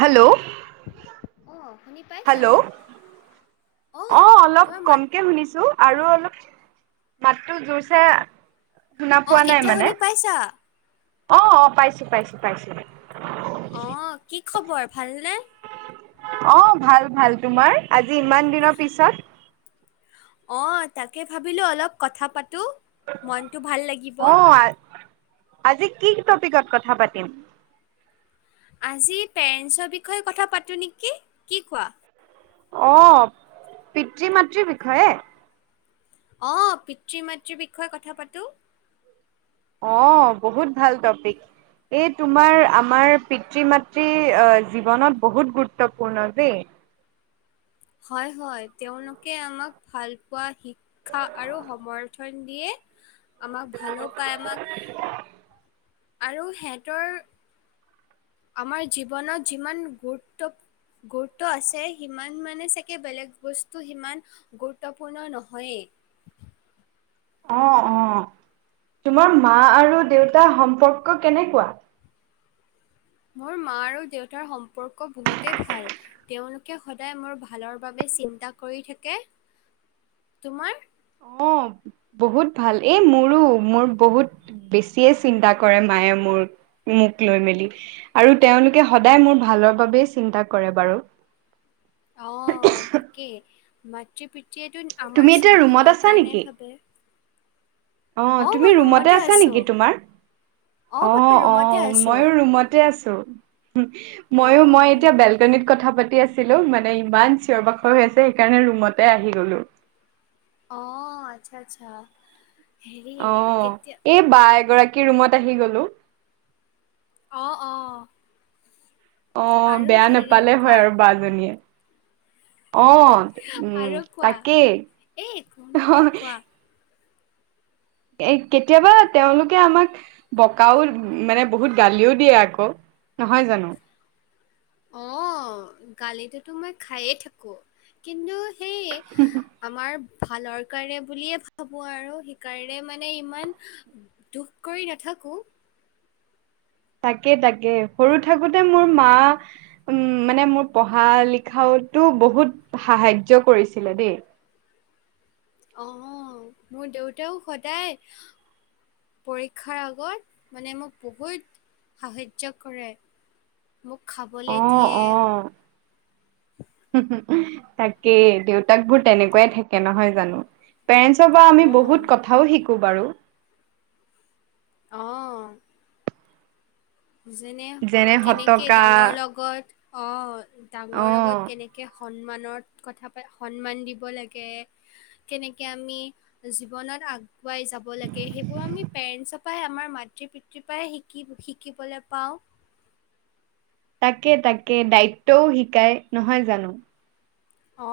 Hello. অ, শুনি পাই হেল্ল। অ, অলপ তোমাৰ মাত কমকে শুনিছো। আৰু অলপ মাতটো জুৰছে শুনা অ', পোৱা নাই এতিয়া মানে, শুনি পাইছা? অ', অ', পাইছো- পাইছো- পাইছো। অ, কি খবৰ ভালনে? অ', ভাল-ভাল, তোমাৰ? আজি ইমান দিনৰ পিছত? অ', তাকে ভাবিলো অলপ কথা পাতো। মনটো ভাল লাগিব। অ, আ আজি কি টপিকত কথা পাতিম? আজি পেৰেণ্টছৰ বিষয়ে কথা পাতোঁ নেকি, কি কোৱা? অ, পিতৃ-মাতৃৰ বিষয়ে? অ, পিতৃ-মাতৃৰ বিষয়ে কথা পাতো। অ, বহুত ভাল টপিক। এই তোমাৰ আমাৰ পিতৃ-মাতৃ আ জীৱনত বহুত গুৰুত্বপূৰ্ণ দেই। হয়, হয়। তেওঁলোকে আমাক ভাল পোৱা শিক ক্ষা আৰু সমৰ্থন দিয়ে, আমাক ভালো পায়। আমাক আৰু সেহঁতৰ আমাৰ জীৱনত যিমান গুৰুত্ব গুৰুত্ব আছে, সিমান মানে চাগে বেলেগ বস্তু সিমান গুৰুত্বপূৰ্ণ নহয়ে। অ, অ। তোমাৰ মা আৰু দেউতা সম্পৰ্ক কেনেকুৱা? মোৰ মা আৰু দেউতাৰ সম্পৰ্ক বহুতে ভাল। তেওঁলোকে সদায় মোৰ ভালৰ বাবে চিন্তা কৰি থাকে, তোমাৰ? অ, বহুত ভাল। এই মোৰো, মোৰ বহুত বেছিয়ে চিন্তা কৰে মায়ে মোৰ মোক লৈ মেলি। আৰু তেওঁলোকে সদায় মোৰ ভালৰ বাবেই চিন্তা কৰে বাৰু। অ, তাকেই। মাতৃ পিতৃয়েটো তুমি আমাৰ এতিয়া ৰুমত ভালৰ আছা কাৰণে নেকি? ভাবে। অ, তুমি ৰুমতে আছা নেকি তোমাৰ? অ, মই অ, ৰুমতে আছোঁ। মইও ৰুমতে আছো। ময়ো মই অ'। এতিয়া বেলকনিত কথা পাতি আছ ছিলো মানে ইমান চিঞৰ-বাখৰ হৈ আছে সেইকাৰণে ৰুমতে আহি গ'লো। অ, আচ্ছা, আচ্ছা। হেৰি অ, কেতিয়া এ বা এগৰাকী ৰুমত আহি গলো। অ, অ। অ, আৰু বেয়া হেৰি নেপালে হয় কোৱা। আৰু বা জনীয়ে। অ, উম আৰু কোৱা তাকেই। এ একো নহয় কোৱা [unintelligible] এ কেতিয়াবা তেওঁলোকে আমাক বকাও মানে বহুত গালিও দিয়ে আকৌ। নহয় জান অ, গালিটোতো মই খায়ে থাকো। কিন্তু সেই আমাৰ ভালৰ কাৰণে বুলিয়ে ভাবোঁ আৰু সেইকাৰণে মানে ইমান দুখ কৰি নাথাকো। তাকে, তাকে। সৰু থাকোতে মোৰ মা উম, মানে মোৰ পঢ়া লিখাওতো বহুত সাহাৰ্য কৰিছিলে দেই। অ, মোৰ দেউতাও সদায় পৰীক্ষাৰ আগত মানে মোক বহুত সাহাৰ্য কৰে। মোক খাবলে অ', দিয়ে অ'। [unintelligible] তাকেই, দেউতাকবোৰ তেনেকুৱাই থাকে, নহয় জানো? পেৰেন্টছ পা অ আমি বহুত কথাও শিকোঁ বাৰু। অ। যেনে কেনেকে ডাঙৰ লগত, অ। ডাঙৰ লগত অ'। কেনেকে সন্মানত কথা পা সন্মান দিব লাগে, কেনেকে আমি জীৱনত আগ পুৱাই যাব লাগে সেইবোৰ আমি পেৰেণ্টছৰ পাই আমাৰ মাতৃ পিতৃৰ পাহে শিকি শি শিকিবলে পাওঁ। তাকে, তাকে। দায়িত্বও শিকায়, নহয় জানো? অ,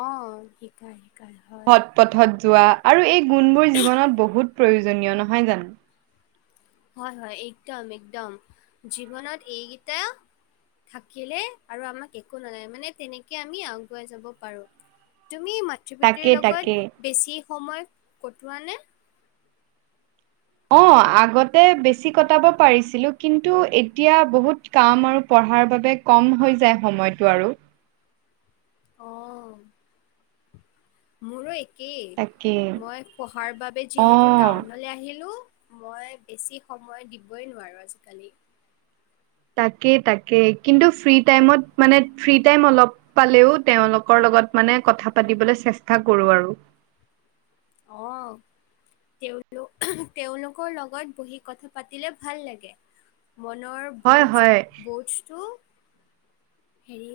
শিকাই, শিকাই হয়। সৎ পথত যোৱা আৰু এই গুণবোৰ জীৱনত বহুত প্ৰয়োজনীয়, নহয় জানো? হয়, হয় একদম, একদম। জীৱনত এইকিটা থাকিলে আৰু আমাক একো নালাগে। মানে তেনেকে আমি আগুৱাই যাব পাৰো। তুমি তাকে মাতৃ-পিতৃৰ তাকে লগত বেছি সময় কটোৱানে? অ', আগতে বেছি কটাব পৰিছিলোঁ কিন্তু এতিয়া বহুত কাম আৰু পঢ়াৰ বাবে কম হৈ যায় সময়টো আৰু। অ। মোৰো একেই। তাকে মই পঢ়াৰ বাবে অ যিহেতু টাউনলৈ আহিলো মই বেছি সময় দিবই নোৱাৰোঁ আজি-কালি। তাকে, তাকে। কিন্তু ফ্ৰী টাইমত মানে ফ্ৰী টাইম অলপ পালেও তেওঁলোকৰ লগত মানে কথা পাতিবলৈ চেষ্টা কৰোঁ আৰু। অ'। তেওঁলোক, তেওঁওলোকৰ লগত বহি কথা পাতিলে ভাল লাগে। মনৰ হয় বুজ হয় বুজটো হেৰি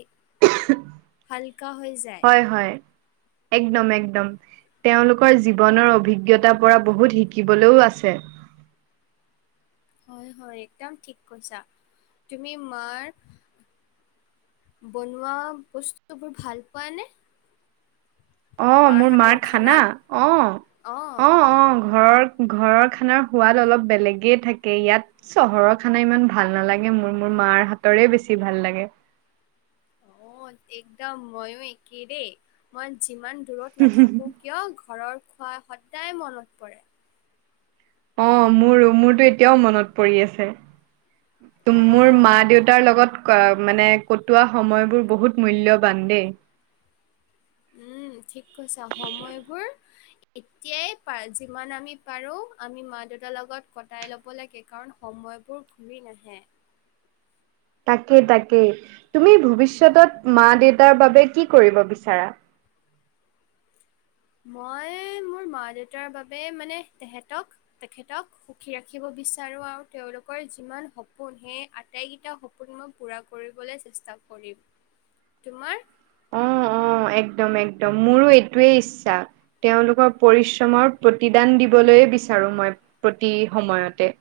হালকা হৈ যায়। হয়-হয়। একদম-একদম, তেওঁলোকৰ জীৱনৰ অভিজ্ঞতা পৰা বহুত শিকিবলৈও আছে। হয়-হয়, একদম ঠিক কৈছা। তুমি মাৰ বনোৱা বস্তু বোৰ ভাল পোৱা নে? অ', মোৰ মাৰ খানা? অ', অ', অ', ঘৰৰ ঘৰৰ খানাৰ সোৱাদ অলপ বেলেগেই থাকে ইয়াত চহৰৰ খানা ইমান ভাল নালাগে মোৰ। মোৰ মাৰ হাতৰে বেছি ভাল লাগে। অ', একদম ময়ো একে দেই। মই যিমান দূৰত নাথাকো কিয় ঘৰৰ খোৱা সদায় মনত পৰে। অ', মোৰো, মোৰতো এতিয়াও মনত পৰি আছে। মোৰ অ'। মা দেউতাৰ লগত অ', মানে কটোৱা সময়বোৰ বহুত মূল্যবান দেই। উম, ঠিক কৈছে সময়বোৰ এতিয়াই প যিমান আমি পাৰোঁ আমি মা দেউতাৰ লগত কটাই ল'ব লাগে, কাৰণ সময়বোৰ ঘূৰি নাহে। তাকেই-তাকেই, তুমি ভৱিষ্যত মা দেউতাৰ বাবে কি কৰিব বিচাৰা? মই মোৰ মা দেউতাৰ বাবে মানে তেহেতক, তেখেতক সুখী ৰাখিব বিচাৰো আৰু তেওঁলোকৰ যিমান সপোন, সেই আটাইকেইটা সপোন মই পুৰা কৰিবলৈ চেষ্টা কৰিম। তোমাৰ? অ', অ', একদম-একদম, মোৰো এইটোৱেই ইচ্ছা। তেওঁলোকৰ পৰিশ্ৰমৰ প্ৰতিদান দিবলৈয়ে বিচাৰোঁ মই প্ৰতি সময়তে।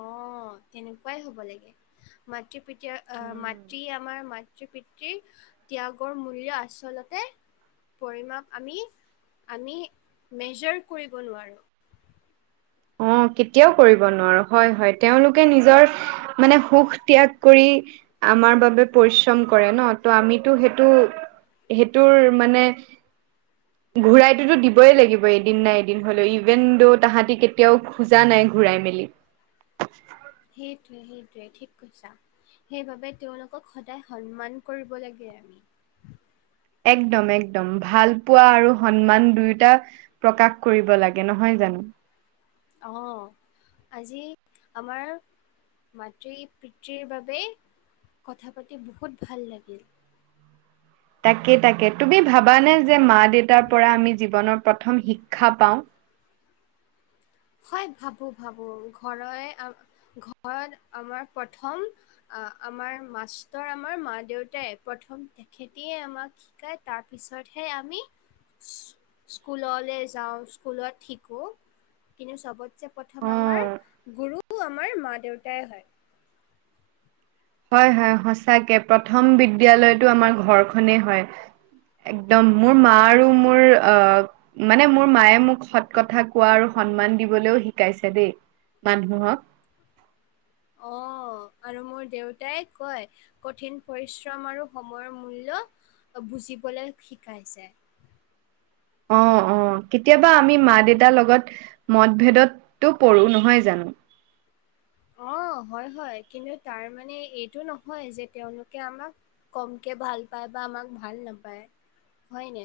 অ', তেনেকুৱাই হ'ব লাগে। মাতৃ পিত আহ মাতৃ আমাৰ মাত মাতৃ পিতৃ ত্যাগৰ মূল্য আচলতে পৰিমাপ আমি-আমি মেজাৰ কৰিব নোৱাৰোঁ। অ', কেতিয়াও কৰিব নোৱাৰোঁ হয়-হয়। তেওঁলোকে নিজৰ মানে সুখ ত্যাগ কৰি আমাৰ বাবে পৰিশ্ৰম কৰে ন? ত আমিতো সেইটো সেইটোৰ মানে ঘূৰাইতোতো দিবই লাগিব এদিন নাই এদিন হলেও ইভেণ্টো তাহাঁতি কেতিয়াও খোজা নাই ঘূৰাই মেলি। সেইটোৱে-সেইটোৱে ঠিক কৈছা। সেইবাবে তেওঁলোকক সদায় সন্মান কৰিব লাগে আমি। একদম-একদম, ভাল পোৱা আৰু সন্মান দুয়োটা প্ৰকাশ কৰিব লাগে, নহয় জানো? অ', আজি আমাৰ মাতৃ পিতৃৰ বাবে কথা পাতি বহুত ভাল লাগিল। তাকে-তাকে, তুমি ভাবানে যে মা দেউতাৰ পৰা আমি জীৱনৰ প্ৰথম শিক্ষা পাওঁ? হয়, ভাৱোঁ-ভাৱোঁ ঘৰ ঘৰত আমাৰ প্ৰথম আহ আমাৰ মাষ্টৰ আমাৰ মা দেউতাই প্ৰথম তেখেতিয়ে আমাক শাই তাৰ পিছতহে আমি স্কুললৈ যাওঁ, স্কুলত শিকোঁ। কিন্তু চবতছে অ প্ৰথম আমাৰ গুৰু আমাৰ মা দেউতাই হয়। হয়-হয় সচাকে, প্ৰথম বিদ্যয়ালয়টো আমাৰ ঘৰখনে হয়। একদম, মোৰ মা আৰু মোৰ অ মানে মোৰ মায়ে মোক সৎ কথা কোৱা আৰু সন্মান দিবলৈও শিকাইছে দে। মানুহক অ'। আৰু মোৰ দেউতাই কয়, কঠিন পৰিশ্ৰম আৰু সময়ৰ মূল্য বুজিবলৈ শিকাইছে। অ', অ', কেতিয়াবা আমি মা দেউতাৰ লগত মতভেদতো পৰোঁ, নহয় জানো? অ', হয়-হয়। কিন্তু তাৰ মানে এইটো নহয় যে তেওঁলোকে আমাক কমকে ভাল পায় বা আমাক ভাল নেপায়, হয়নে?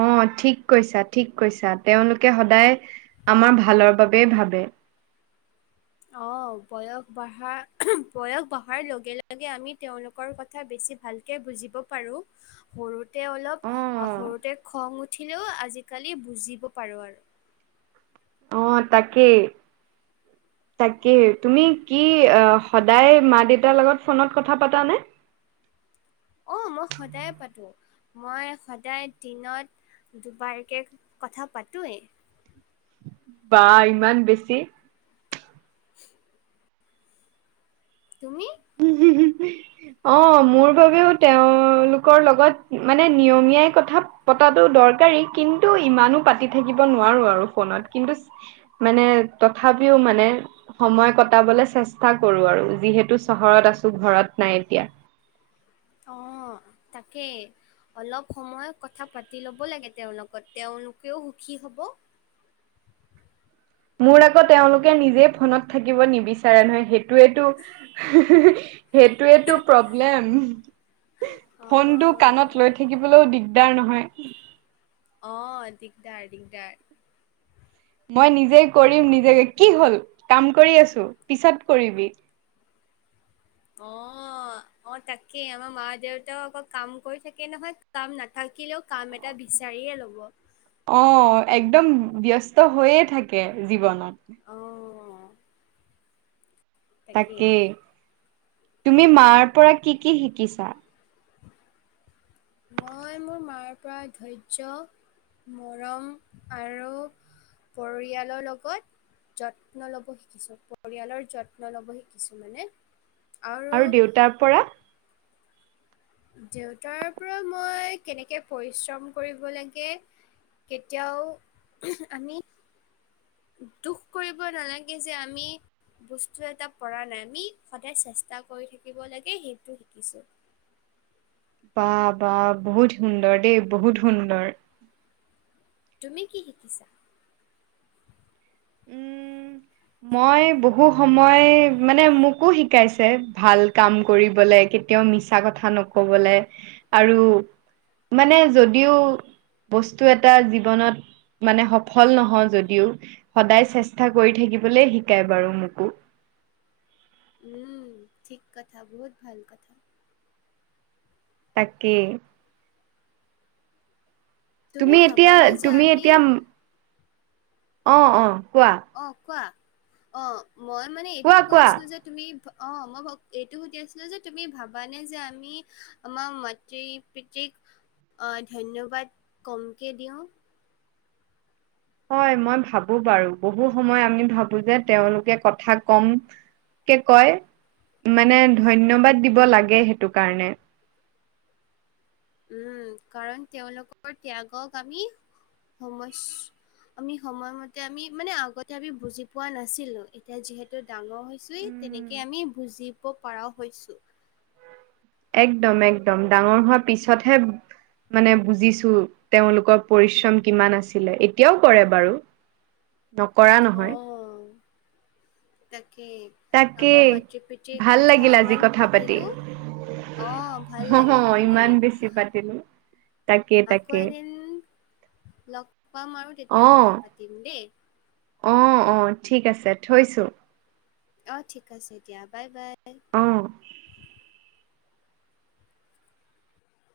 অ', ঠিক কৈছা- ঠিক কৈছা। তেওঁলোকে সদায় আমাৰ ভালৰ বাবে ভাবে। অ', বয়স বঢ়া- বয়স বঢ়াৰ লগে-লগে আমি তেওঁলোকৰ কথ কথা বেছি ভালকে বুজিব পাৰোঁ। সৰুতে অলপ অ সৰুতে খং উঠিলেও আজিকালি বুজিব পাৰোঁ আৰু। অ', তাকেই। তাকে তুমি কি অ, সদায় মা- দেউতাৰ লগত ফোনত কথা পতা নে? অ', মই সদায়ে পাতোঁ। মই সদায় দিনত দুবাৰকে কথা পাতোয়ে। বা ইমান বেছি? তুমি? উম-উম [unintelligible] অ', মোৰ বাবেও তেওঁলোকৰ লগত মানে নিয়মীয়াই কথা পতাটো দৰকাৰী কিন্তু ইমানো পাতি থাকিব নোৱাৰো আৰু ফোনত কিন্তু মানে তথাপিও মানে সময় কটাবলে চেষ্টা কৰোঁ আৰু যিহেতু চহৰত আছোঁ ঘৰত নাই এতিয়া। অ', তাকেই। অলপ সময় কথা পাতি ল'ব লাগে তেওঁলগত, তেওঁলোকেও সুখী হ'ব। মোৰ আকৌ তেওঁলোকে নিজেই ফোনত থাকিব নিবিচাৰে নহয় সেইটোৱেটো [unintelligible] সেইটোৱেটো প্ৰব্লেম [unintelligible] ফনটো অঁ কাণত লৈ থ থাকিবলৈও দিগদাৰ নহয়। অ', দিগদাৰ- দিগদাৰ। মই নিজে কৰিম নিজে, কি হ'ল? কাম কৰি আছোঁ, পিছত কৰিবি। অ'। অ', অ', তাকে আমাৰ মা -দেউতাওঁ অকৌ কাম কৰি থাকে নহয় কাম নাথাকিলেও কাম এটা বিচাৰিয়ে ল'ব। অ', একদম ব্যস্ত হৈয়ে থাকে জীৱনত। অ'। তাকেই। তাকে, তুমি মাৰ পৰা কি- কি শিকিছা? মই মোৰ মাৰ পৰা ধৈয্য মৰম আৰু পৰিয়ালৰ লগত যত্ন ল'ব শিকিছোঁ, পৰিয়ালৰ যত্ন ল'ব শিকিছোঁ মানে। আৰু দেউতাৰ পৰা? দেউতাৰ পৰা মই কেনেকে পৰিশ্ৰম কৰিব লাগে কেতিয়াও [unintelligible] আমি দুখ কৰিব নালাগে যে আমি বস্তু এটা পৰা নাই আমি সদায় চেষ্টা কৰি থাকিব লাগে সেইটো শিকিছোঁ। বা -বা বহুত সুন্দৰ দে বহুত সুন্দৰ। তুমি কি শিকিছা? উম মই বহু সময় মানে মোকো শিকাইছে ভাল কাম কৰিবলে কে তেওঁ মিছা কথা নকবলৈ আৰু মানে যদিও বস্তু এটা জীৱনত মানে সফল নহওঁ যদিওঁ সদায় চেষ্টা কৰি থাকিবলে শিকাই বাৰু মোকো। উম, ঠিক কথা বহুত ভাল কথা। তাকে। তুমি এতিয়া- ভাবানে যে তুমি আমি এতিয়া অ', অ', কোৱা অ', কোৱা? অ', মই মানে এইটো কোৱা কৈ কোৱা আছিলোঁ যে তুমি অ', মই এইটো সুধি আছিলোঁ যে তুমি ভাবানে যে আমি আমাৰ মাতৃ পিতৃক আ ধন্যবাদ কমকে দিওঁ। হয় মই ভাবোঁ বাৰু, বহু সময় আমি ভাৱোঁ যে তেওঁলোকে কথা কম কে কয়, মানে ধন্যবাদ দিব লাগে সেইটো কাৰণে। উম, কাৰণ তেওঁলোকৰ ত্যাগক আমি সম আমি সময়মতে আমি মানে আগতে আমি বুজি পোৱা নাছিলোঁ, এতিয়া যিহেতু ডাঙৰ হৈছোয়েই উম তেনেকে আমি বুজিব পৰাও হৈছো। একদম-একদম ডাঙৰ হোৱাৰ পিছতহে মানে বুজিছোঁ, তেওঁলোকৰ পৰিশ্ৰম কিমান আছিলে এতিয়াও কৰে বাৰু। [inaudible] নকৰা নহয়। তাকে আমাৰ তাকেই মাতৃ পিতৃৰ ভাল কথা লাগিল আজি ইমান কথা পাতি পাতিলোঁ অ', ভাল অহ লাগিল, ভাল ইমান লাগিল। বেছি পাতিলো তাকে আকৌ তাকে এদিন লগ পাম আৰু অ তেতিয়া কথা পাতিম দেই। অ', অ', ঠিক আছে থৈছোঁ। অ', ঠিক আছে দিয়া, বাই-বাই। অ